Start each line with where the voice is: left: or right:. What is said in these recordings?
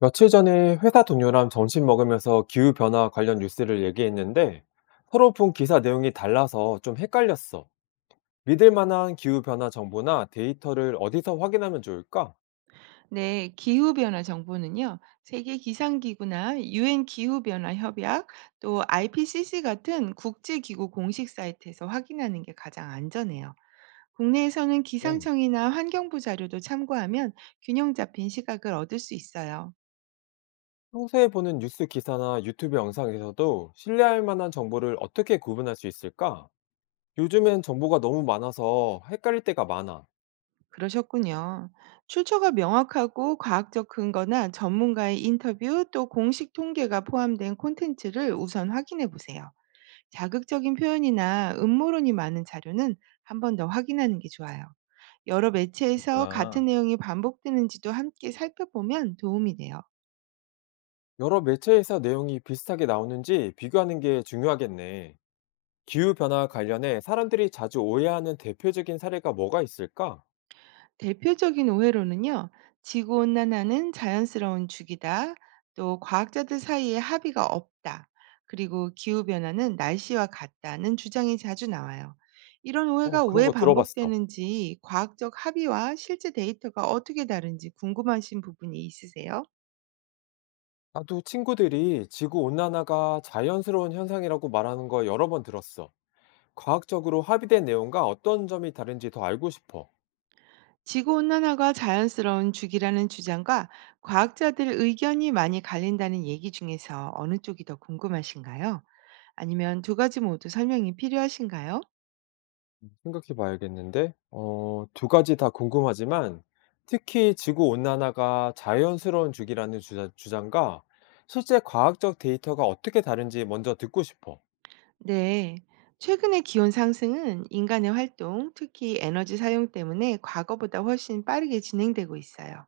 left: 며칠 전에 회사 동료랑 점심 먹으면서 기후변화 관련 뉴스를 얘기했는데 서로 본 기사 내용이 달라서 좀 헷갈렸어. 믿을 만한 기후변화 정보나 데이터를 어디서 확인하면 좋을까?
right: 네, 기후변화 정보는요, 세계 기상기구나 유엔 기후변화 협약, 또 IPCC 같은 국제기구 공식 사이트에서 확인하는 게 가장 안전해요. 국내에서는
left: 네.
right: 기상청이나 환경부 자료도 참고하면 균형 잡힌 시각을 얻을 수 있어요.
left: 평소에 보는 뉴스 기사나 유튜브 영상에서도 신뢰할 만한 정보를 어떻게 구분할 수 있을까? 요즘엔 정보가 너무 많아서 헷갈릴 때가 많아.
right: 그러셨군요. 출처가 명확하고 과학적 근거나 전문가의 인터뷰 또 공식 통계가 포함된 콘텐츠를 우선 확인해 보세요. 자극적인 표현이나 음모론이 많은 자료는 한 번 더 확인하는 게 좋아요. 여러 매체에서 같은
left: 그렇구나.
right: 내용이 반복되는지도 함께 살펴보면 도움이 돼요.
left: 여러 매체에서 내용이 비슷하게 나오는지 비교하는 게 중요하겠네. 기후 변화와 관련해 사람들이 자주 오해하는 대표적인 사례가 뭐가 있을까?
right: 대표적인 오해로는요, 지구온난화는 자연스러운 주기다, 또 과학자들 사이에 합의가 없다, 그리고 기후변화는 날씨와 같다는 주장이 자주 나와요. 이런
left: 어,
right: 오해가
left: 그런
right: 왜
left: 거 들어봤어.
right: 반복되는지, 과학적 합의와 실제 데이터가 어떻게 다른지 궁금하신 부분이 있으세요?
left: 나도 친구들이 지구 온난화가 자연스러운 현상이라고 말하는 거 여러 번 들었어. 과학적으로 합의된 내용과 어떤 점이 다른지 더 알고 싶어.
right: 지구온난화가 자연스러운 주기라는 주장과 과학자들 의견이 많이 갈린다는 얘기 중에서 어느 쪽이 더 궁금하신가요? 아니면 두 가지 모두 설명이 필요하신가요?
left: 생각해 봐야겠는데, 어, 두 가지 다 궁금하지만, 특히 지구 온난화가 자연스러운 주기라는 주장과 실제 과학적 데이터가 어떻게 다른지 먼저 듣고 싶어.
right: 네. 최근의 기온 상승은 인간의 활동, 특히 에너지 사용 때문에 과거보다 훨씬 빠르게 진행되고 있어요.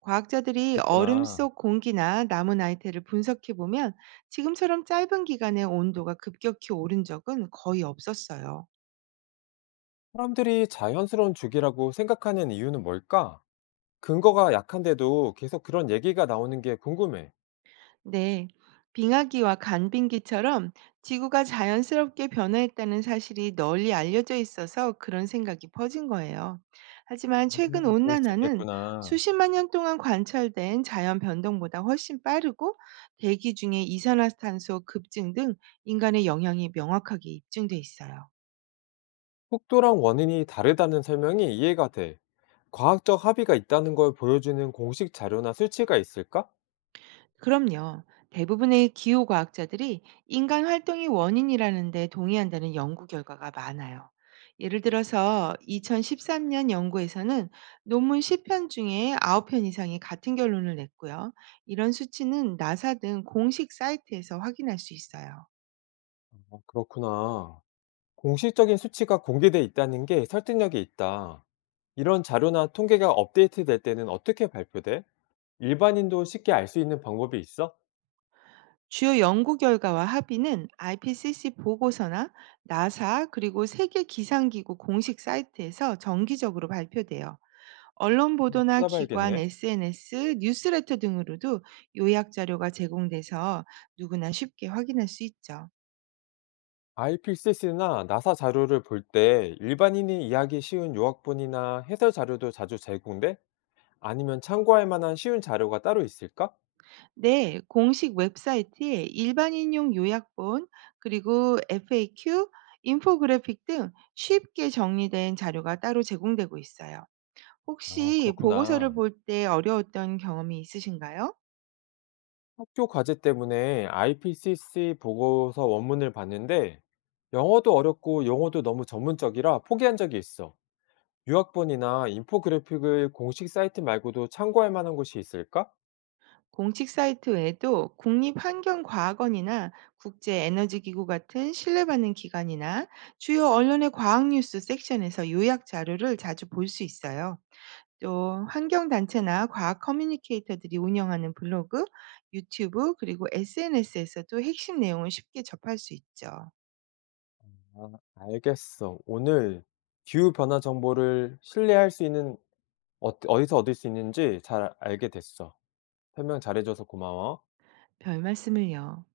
right: 과학자들이 얼음
left: 그렇구나.
right: 속 공기나 나무 나이테를 분석해 보면 지금처럼 짧은 기간에 온도가 급격히 오른 적은 거의 없었어요.
left: 사람들이 자연스러운 죽이라고 생각하는 이유는 뭘까? 근거가 약한데도 계속 그런 얘기가 나오는 게 궁금해.
right: 네, 빙하기와 간빙기처럼 지구가 자연스럽게 변화했다는 사실이 널리 알려져 있어서 그런 생각이 퍼진 거예요. 하지만 최근
left: 그럴 수
right: 온난화는
left: 있겠구나.
right: 수십만 년 동안 관찰된 자연 변동보다 훨씬 빠르고 대기 중에 이산화탄소 급증 등 인간의 영향이 명확하게 입증돼 있어요.
left: 속도랑 원인이 다르다는 설명이 이해가 돼. 과학적 합의가 있다는 걸 보여주는 공식 자료나 수치가 있을까?
right: 그럼요. 대부분의 기후과학자들이 인간 활동이 원인이라는 데 동의한다는 연구 결과가 많아요. 예를 들어서 2013년 연구에서는 논문 10편 중에 9편 이상이 같은 결론을 냈고요. 이런 수치는 나사 등 공식 사이트에서 확인할 수 있어요.
left: 어, 그렇구나. 공식적인 수치가 공개돼 있다는 게 설득력이 있다. 이런 자료나 통계가 업데이트될 때는 어떻게 발표돼? 일반인도 쉽게 알 수 있는 방법이 있어?
right: 주요 연구 결과와 합의는 IPCC 보고서나 나사 그리고 세계 기상기구 공식 사이트에서 정기적으로 발표돼요. 언론
left: 한번
right: 보도나 기관,
left: 찾아봐야겠네.
right: SNS, 뉴스레터 등으로도 요약 자료가 제공돼서 누구나 쉽게 확인할 수 있죠.
left: IPCC나 나사 자료를 볼 때 일반인이 이해하기 쉬운 요약본이나 해설 자료도 자주 제공돼? 아니면 참고할 만한 쉬운 자료가 따로 있을까?
right: 네, 공식 웹사이트에 일반인용 요약본, 그리고 FAQ, 인포그래픽 등 쉽게 정리된 자료가 따로 제공되고 있어요.
left: 아,
right: 혹시 보고서를
left: 그렇구나.
right: 볼 때 어려웠던 경험이 있으신가요?
left: 학교 과제 때문에 IPCC 보고서 원문을 봤는데 영어도 어렵고 용어도 너무 전문적이라 포기한 적이 있어. 유학본이나 인포그래픽을 공식 사이트 말고도 참고할 만한 곳이 있을까?
right: 공식 사이트 외에도 국립환경과학원이나 국제에너지기구 같은 신뢰받는 기관이나 주요 언론의 과학 뉴스 섹션에서 요약 자료를 자주 볼 수 있어요. 또 환경단체나 과학 커뮤니케이터들이 운영하는 블로그, 유튜브, 그리고 SNS에서도 핵심 내용을 쉽게 접할 수 있죠.
left: 아, 알겠어. 오늘 기후 변화 정보를 신뢰할 수 있는 어디서 얻을 수 있는지 잘 알게 됐어. 설명 잘해 줘서 고마워.
right: 별 말씀을요.